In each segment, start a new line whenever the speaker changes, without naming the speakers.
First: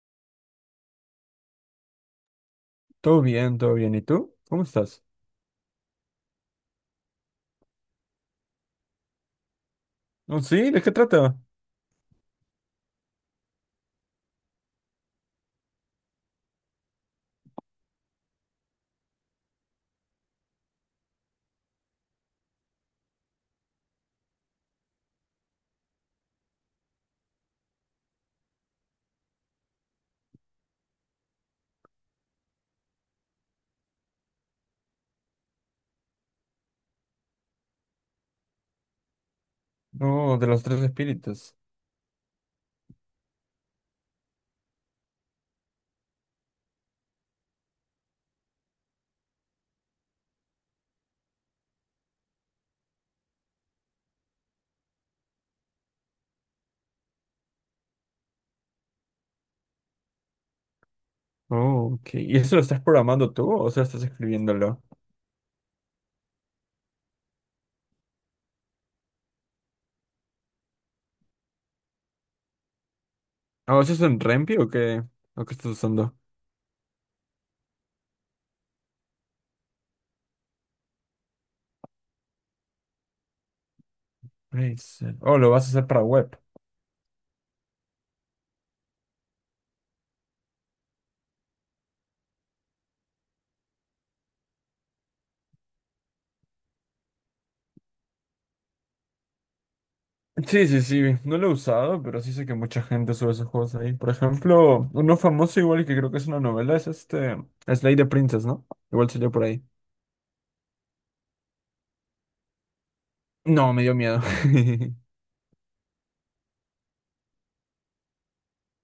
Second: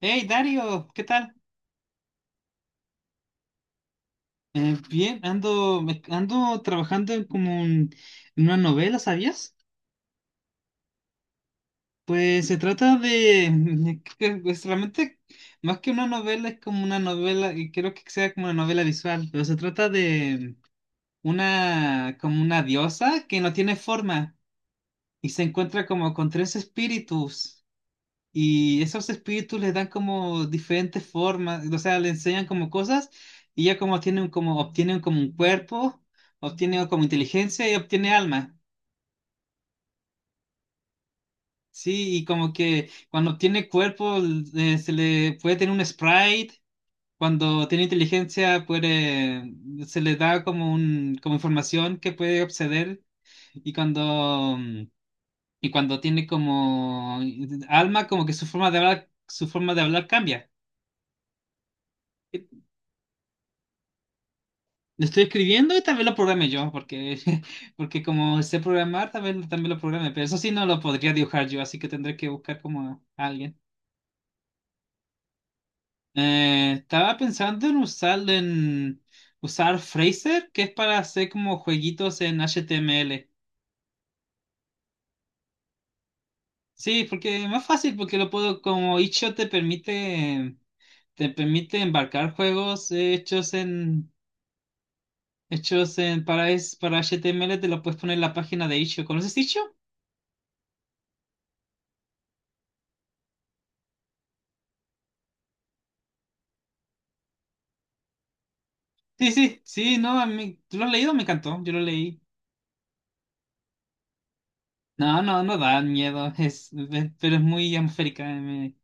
Hey Dario, ¿qué tal?
Todo bien, todo bien. ¿Y tú? ¿Cómo estás?
Bien, ando, ando trabajando en como en una novela, ¿sabías?
Oh, sí, ¿de qué trata?
Pues se trata de, pues realmente más que una novela es como una novela y creo que sea como una novela visual, pero se trata de una como una diosa que no tiene forma y se encuentra como con tres espíritus. Y esos espíritus les dan como diferentes formas, o sea, le enseñan como cosas y ya como tienen como obtienen como un cuerpo, obtienen como inteligencia y obtiene alma.
Oh, de los tres espíritus.
Sí, y como que cuando obtiene cuerpo se le puede tener un sprite, cuando tiene inteligencia puede se le da como un como información que puede acceder y cuando tiene como alma como que su forma de hablar cambia.
Oh, ok. ¿Y eso lo estás programando tú o sea, estás escribiéndolo?
Lo estoy escribiendo y también lo programe yo, porque, porque como sé programar, también lo programe, pero eso sí no lo podría dibujar yo, así que tendré que buscar como a alguien.
Oh, ¿eso es en Rempi o qué? ¿O qué estás usando?
Estaba pensando en usar Fraser, que es para hacer como jueguitos en HTML.
Razer. Oh, lo vas a hacer para web.
Sí, porque es más fácil, porque lo puedo, como itch.io te permite embarcar juegos hechos en, hechos en, para, es- para HTML, te lo puedes poner en la página de itch.io. ¿Conoces itch.io?
Sí, sí, sí. No lo he usado, pero sí sé que mucha gente sube esos juegos ahí. Por ejemplo, uno famoso igual y que creo que es una novela es este Slay the Princess, ¿no? Igual
Sí,
salió por
sí,
ahí.
sí, no, a mí, ¿tú lo has leído? Me encantó, yo lo leí.
No, me dio miedo.
No, no, no da miedo, pero es muy atmosférica, me,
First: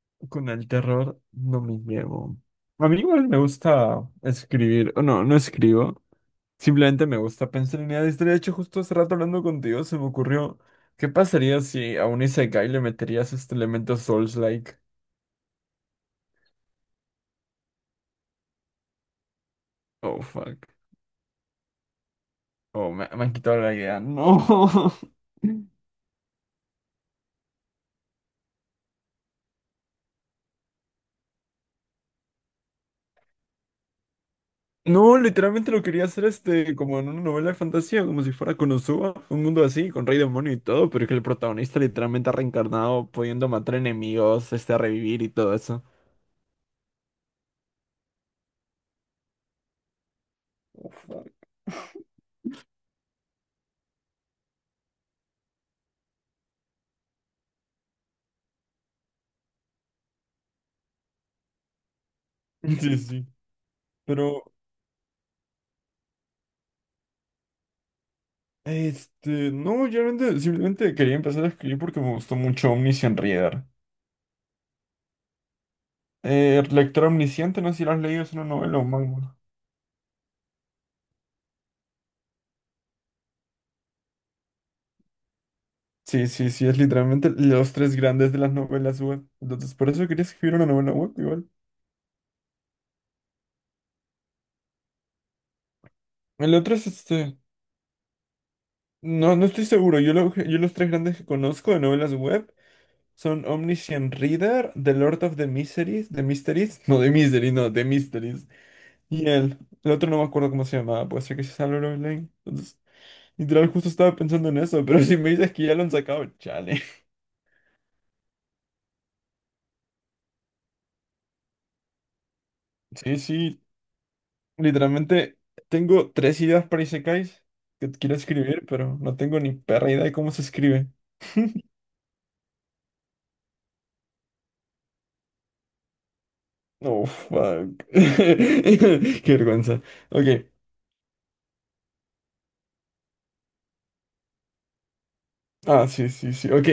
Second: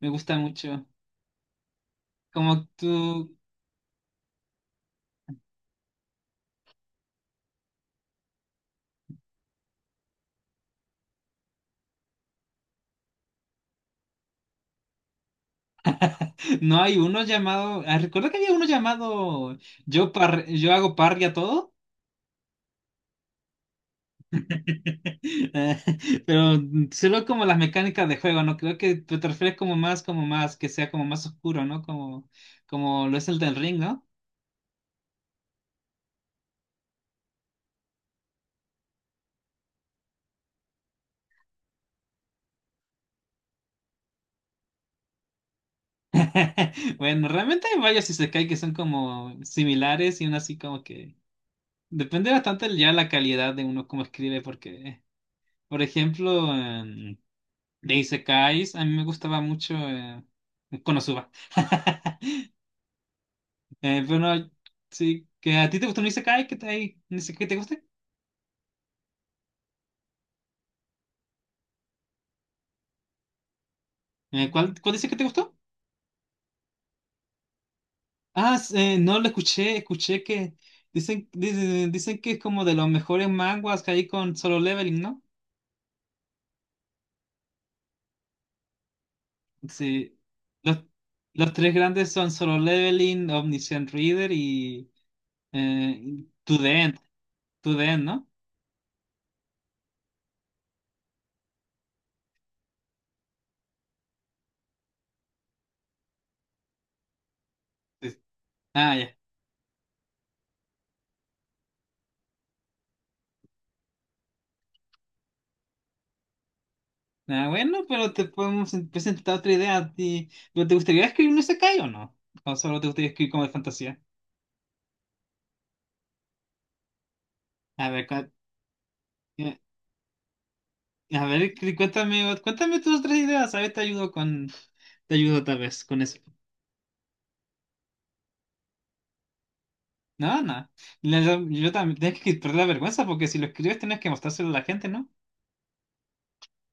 me gusta
Con el
mucho.
terror no me llevo.
Como
A
tú,
mí igual me gusta escribir, o no, no escribo. Simplemente me gusta pensar en ideas. De hecho, justo hace rato hablando contigo se me ocurrió, ¿qué pasaría si a un Isekai le meterías este elemento Souls-like?
no hay uno llamado, ah, recuerdo que había uno llamado Yo,
Oh, fuck.
yo hago parry a todo,
Oh, me han quitado la idea. No.
Eh, pero solo como las mecánicas de juego, ¿no? Creo que te refieres como más, que sea como más oscuro, ¿no? Como, como lo es el del ring, ¿no?
No, literalmente lo quería hacer este, como en una novela de fantasía, como si fuera Konosuba, un mundo así, con rey demonio y todo, pero que el protagonista literalmente ha reencarnado, pudiendo matar enemigos, este, a revivir y todo eso.
Bueno, realmente hay varios isekai que son como similares y uno así como que depende bastante ya la calidad de uno cómo escribe porque, por ejemplo, de isekais a mí me gustaba mucho Konosuba.
Sí, sí.
Pero no,
Pero,
sí, que a ti te gustó un isekai que te, un isekai que te guste.
este, no, yo realmente simplemente quería empezar a escribir porque me gustó mucho Omniscient Reader.
Cuál dice que te gustó?
Lector Omnisciente, no sé si lo has leído, es una
Ah,
novela o
no lo
manga.
escuché, escuché que dicen que es como de los mejores manguas que hay con Solo Leveling, ¿no?
Sí, sí, sí, es literalmente los tres grandes de las novelas web. Entonces, por eso
Sí.
quería escribir una
Los,
novela web igual.
los tres grandes son Solo Leveling, Omniscient Reader y
El
To The
otro es
End.
este,
To The End, ¿no?
no, no estoy seguro, yo, yo los tres grandes que conozco de novelas web son Omniscient Reader, The Lord of the Miseries, The Mysteries, no, The Misery, no, The
Sí.
Mysteries.
Ah, ya.
Y él, el otro no me acuerdo cómo se llamaba, puede ser que se salió Love Lane. Entonces, literal, justo estaba pensando en eso, pero si me dices que ya lo han sacado, chale.
Ah, bueno, pero te podemos presentar otra idea a ti. ¿Pero te gustaría escribir un isekai o no? ¿O solo te gustaría
Sí,
escribir como de
sí,
fantasía?
literalmente tengo tres ideas para Isekais
A
que
ver,
quiero
cua-
escribir, pero no tengo ni
eh,
perra idea de cómo se escribe.
a ver, cuéntame tus otras ideas. A ver, te ayudo tal vez con eso.
Oh, fuck. Qué vergüenza. Ok.
No, no. La- Yo, también, tienes que perder la vergüenza porque si lo escribes tienes que mostrárselo a la gente, ¿no?
Ah, sí, sí, sí. Ok.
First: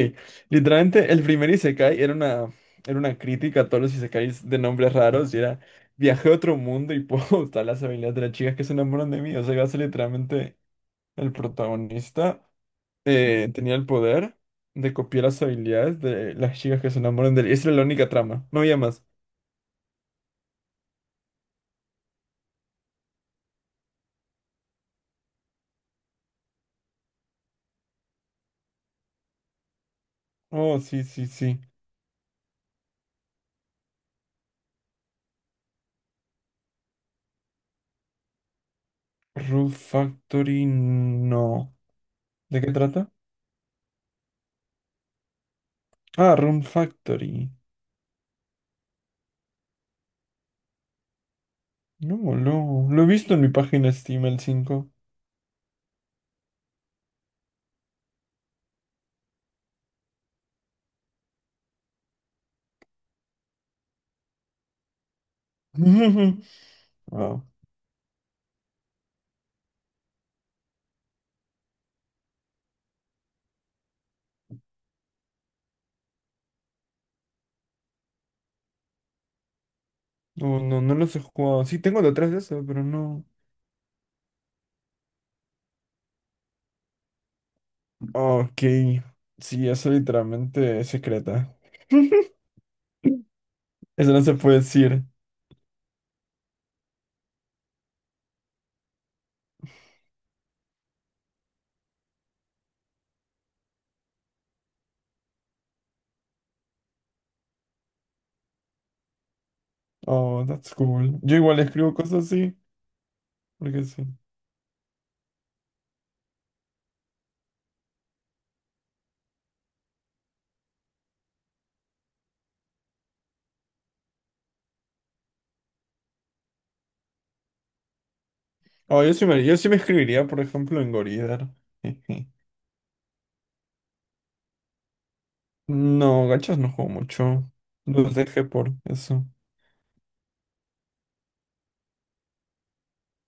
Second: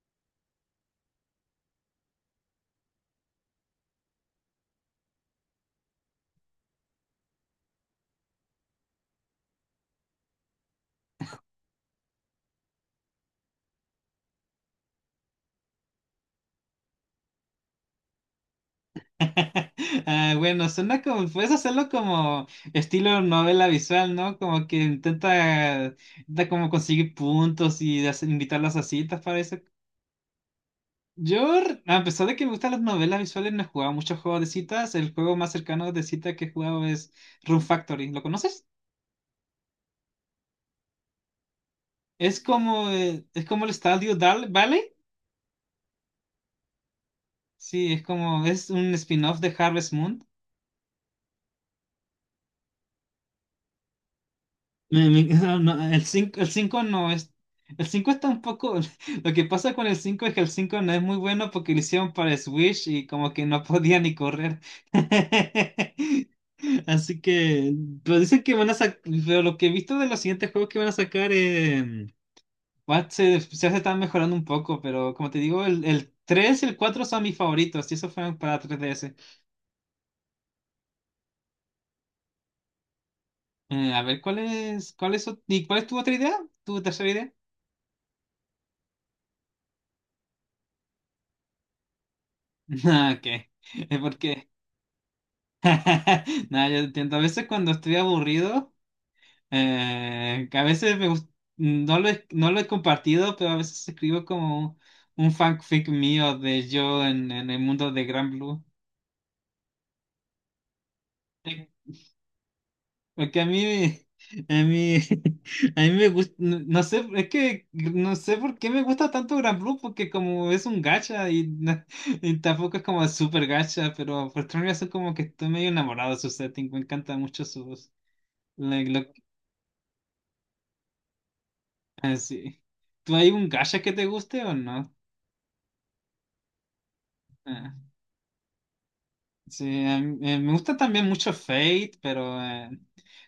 Literalmente, el primer Isekai era una crítica a todos los Isekais de nombres raros y era viajé a otro mundo y puedo usar las habilidades de las chicas que se enamoran de mí. O sea, iba a ser literalmente el protagonista. Tenía el poder de copiar las habilidades de las chicas que se enamoran de él. Esa era la única trama. No había más.
Ah, bueno, suena como, puedes hacerlo como estilo novela visual, ¿no? Como que intenta como conseguir puntos y invitarlas a citas para eso.
Oh, sí, sí, sí.
Yo, a pesar de que me gustan las novelas visuales, no he jugado muchos juegos de citas. El juego más cercano de cita que he jugado es Rune Factory. ¿Lo conoces?
Room Factory, no. ¿De qué trata?
Es como el Estadio Dal Valley.
Ah, Room Factory.
Sí, es como, es un spin-off de Harvest Moon.
No, no. Lo he visto en mi página Steam el 5.
Me- me- no, no, el 5 no es. El 5 está un poco. Lo que pasa con el 5 es que el 5 no es muy bueno porque lo hicieron para Switch y como que no podía ni correr. Así
Ah,
que. Pero dicen que van a sacar. Pero lo que he visto de los siguientes juegos que van a sacar. Se, se están mejorando un poco, pero como te digo, el 3 y el 4 son mis favoritos y esos fueron para 3DS.
no, no, no los he jugado. Sí, tengo detrás de eso, pero no.
A ver, y cuál es tu otra idea? ¿Tu tercera idea?
Ok. Sí, eso literalmente es secreta.
Ah, ok.
Eso no se
Porque
puede decir.
Nada, yo entiendo. A veces cuando estoy aburrido, que a veces no lo he compartido, pero a veces escribo como un fanfic mío de yo en el mundo de Gran Blue.
Oh, that's cool. Yo igual
Eh,
escribo cosas así,
Porque
porque sí.
a mí, a mí me gusta, no, no sé, es que no sé por qué me gusta tanto Gran Blue, porque como es un gacha y, y tampoco es como súper gacha, pero por otra razón como que estoy medio enamorado de su setting, me encanta mucho su voz.
Oh, yo sí me escribiría, por ejemplo, en Goridar.
Ah, sí. ¿Tú hay un gacha que te guste o no?
No, gachas no juego mucho.
Ah,
Los dejé por eso.
sí, me gusta también mucho Fate, pero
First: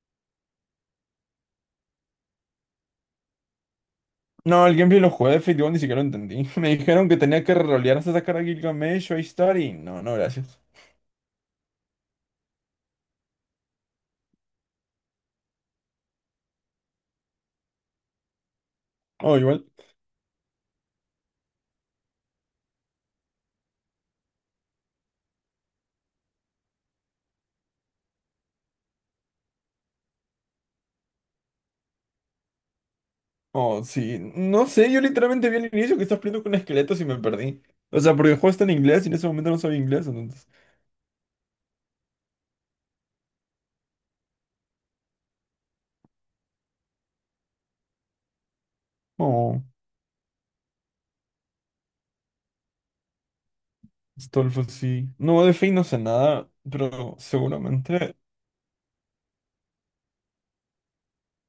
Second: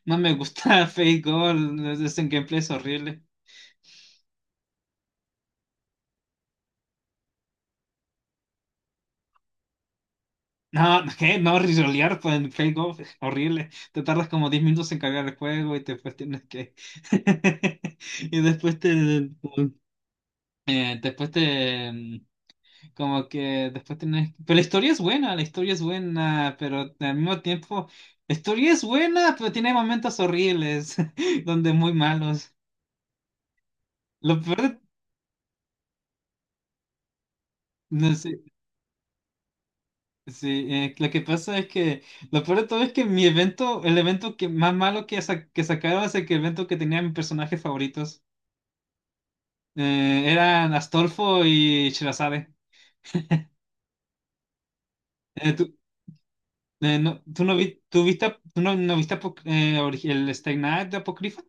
no me gusta Fate Gold. Ese gameplay es horrible.
No, el gameplay lo jugué de Fate Go, ni siquiera lo entendí. Me dijeron que tenía que rolear hasta sacar a Gilgamesh o a Ishtar y no, no, gracias.
No, ¿qué? No, risolear pues, en Fate Gold es horrible. Te tardas como 10 minutos en cargar el juego y después tienes que. Y después te.
Oh, igual.
Después te. Como que después tenés... Pero la historia es buena, la historia es buena, pero al mismo tiempo... La historia es buena, pero tiene momentos horribles, donde muy malos.
Oh, sí.
Lo peor
No
de...
sé, yo literalmente vi al inicio que estás peleando con esqueletos y me perdí. O
no
sea, porque el
sé,
juego está en inglés y en ese momento no sabía inglés, entonces.
sí, lo que pasa es que... Lo peor de todo es que mi evento, el evento que más malo que, que sacaron es evento que tenía mis personajes favoritos.
Oh,
Eran Astolfo y Shirazade.
Stolfo, sí. No, de Fate
Tú,
no sé nada, pero
no, ¿tú no vi- tú
seguramente.
viste, tú no, no viste el Stay Night de Apocrypha?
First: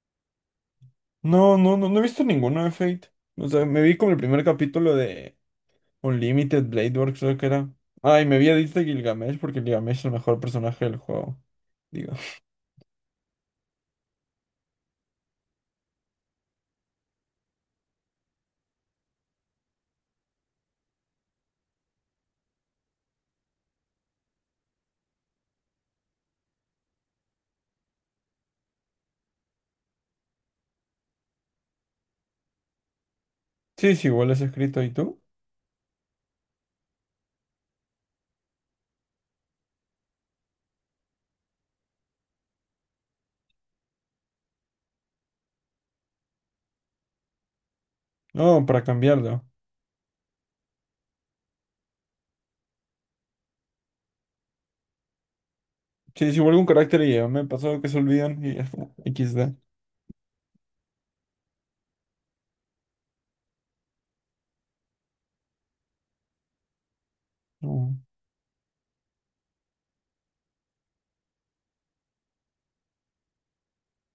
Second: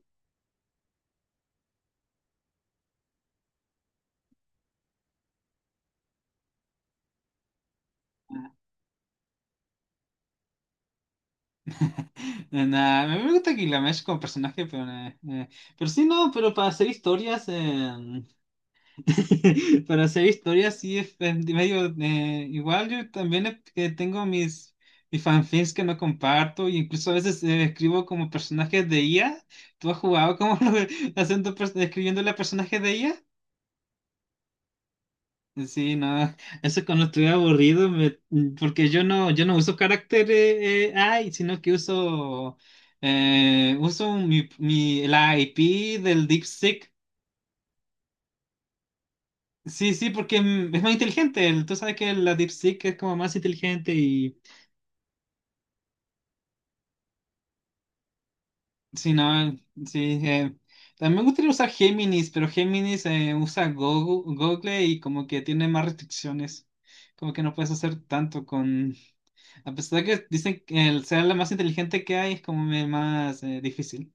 No, no, no, no he visto ninguno de Fate. O sea, me vi como el primer capítulo de Unlimited Blade Works, creo que era. Ay, me vi a Edith de Gilgamesh porque Gilgamesh es el mejor personaje del juego. Digo.
Nah, me gusta Gilgamesh como personaje, pero sí, no, pero para hacer historias, para hacer historias sí es medio igual. Yo también que tengo mis fanfics que no comparto, e incluso a veces escribo como personajes de IA. ¿Tú has jugado como escribiéndole a personajes de IA?
Sí, sí, igual es escrito. ¿Y tú?
Sí, no, eso cuando estoy aburrido, porque yo no, yo no uso carácter AI, sino que uso la IP del DeepSeek.
No, para cambiarlo.
Sí, sí, porque es más inteligente. Tú sabes que la DeepSeek es como más inteligente.
Sí, sí, igual algún carácter y ya me ha pasado que se olvidan y ya,
Sí,
equis de.
no, sí. También me gustaría usar Géminis, pero Géminis usa Google y como que tiene más restricciones. Como que no puedes
Oh.
hacer tanto con... A pesar de que dicen que el ser la más inteligente que hay es como más difícil.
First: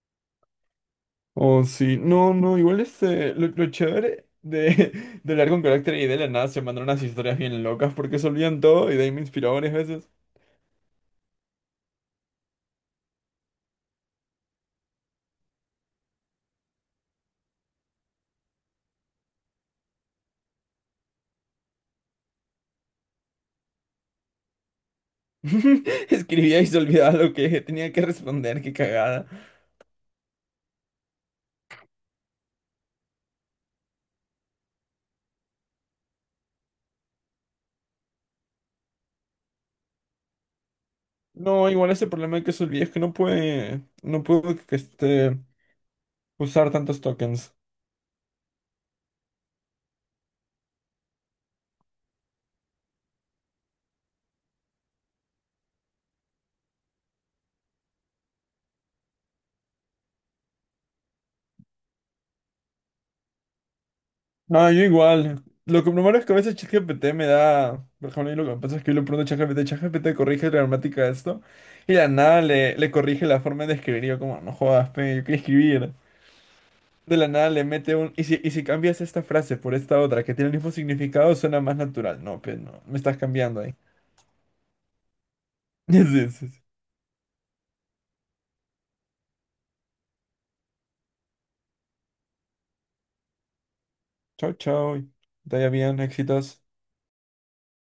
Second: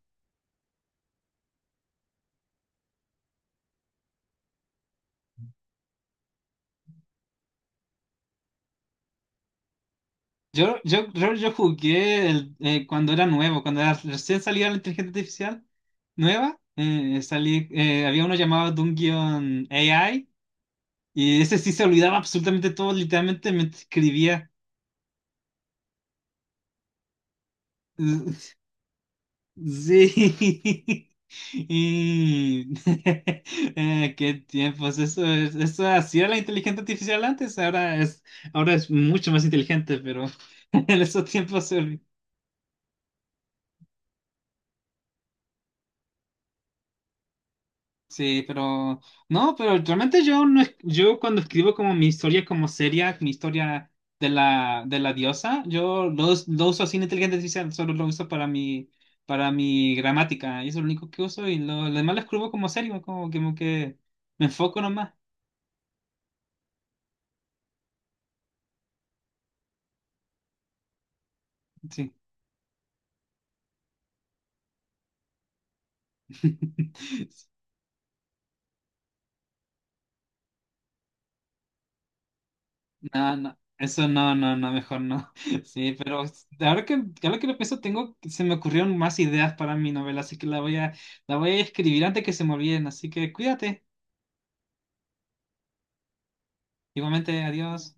Oh, sí, no, no, igual este, lo chévere de, de hablar con carácter y de la nada se mandaron unas historias bien locas porque se olvidan todo y de ahí me inspiró varias veces.
Yo jugué cuando era nuevo, cuando era, recién salía la inteligencia artificial nueva, había uno llamado Dungeon AI y ese sí se olvidaba absolutamente todo, literalmente me escribía.
Escribía y se olvidaba lo que tenía que responder, qué cagada.
Sí. Y qué tiempos. Eso es, eso así era la inteligencia artificial antes, ahora es, mucho más inteligente, pero en esos tiempos
No,
se
igual
olvi-
ese problema de que se olvida es que no puede, no puedo que este, usar tantos tokens.
Sí, pero no, pero realmente yo no es- yo cuando escribo como mi historia como seria, mi historia de la diosa, yo lo uso sin inteligencia artificial, solo lo uso para mi gramática, y eso es lo único que uso y lo demás lo escribo como serio, como, como que me
No,
enfoco
yo
nomás.
igual. Lo que primero es que a veces ChatGPT me da. Por ejemplo, y lo que pasa es que yo le pregunto a ChatGPT, ChatGPT corrige la gramática de esto. Y de la
Sí.
nada le, le corrige la forma de escribir. Y yo, como, no jodas, pe, yo quiero escribir. De la nada le mete un. Y si cambias esta frase por esta otra que tiene el mismo significado, suena más natural. No, pe, no. Me estás
No, no,
cambiando ahí.
eso no, no, no, mejor no. Sí,
Sí,
pero
sí, sí.
ahora que, lo pienso, se me ocurrieron más ideas para mi novela, así que la voy a escribir antes que se me olviden, así que cuídate.
Chau, chau. Te vaya bien, éxitos.
Igualmente, adiós.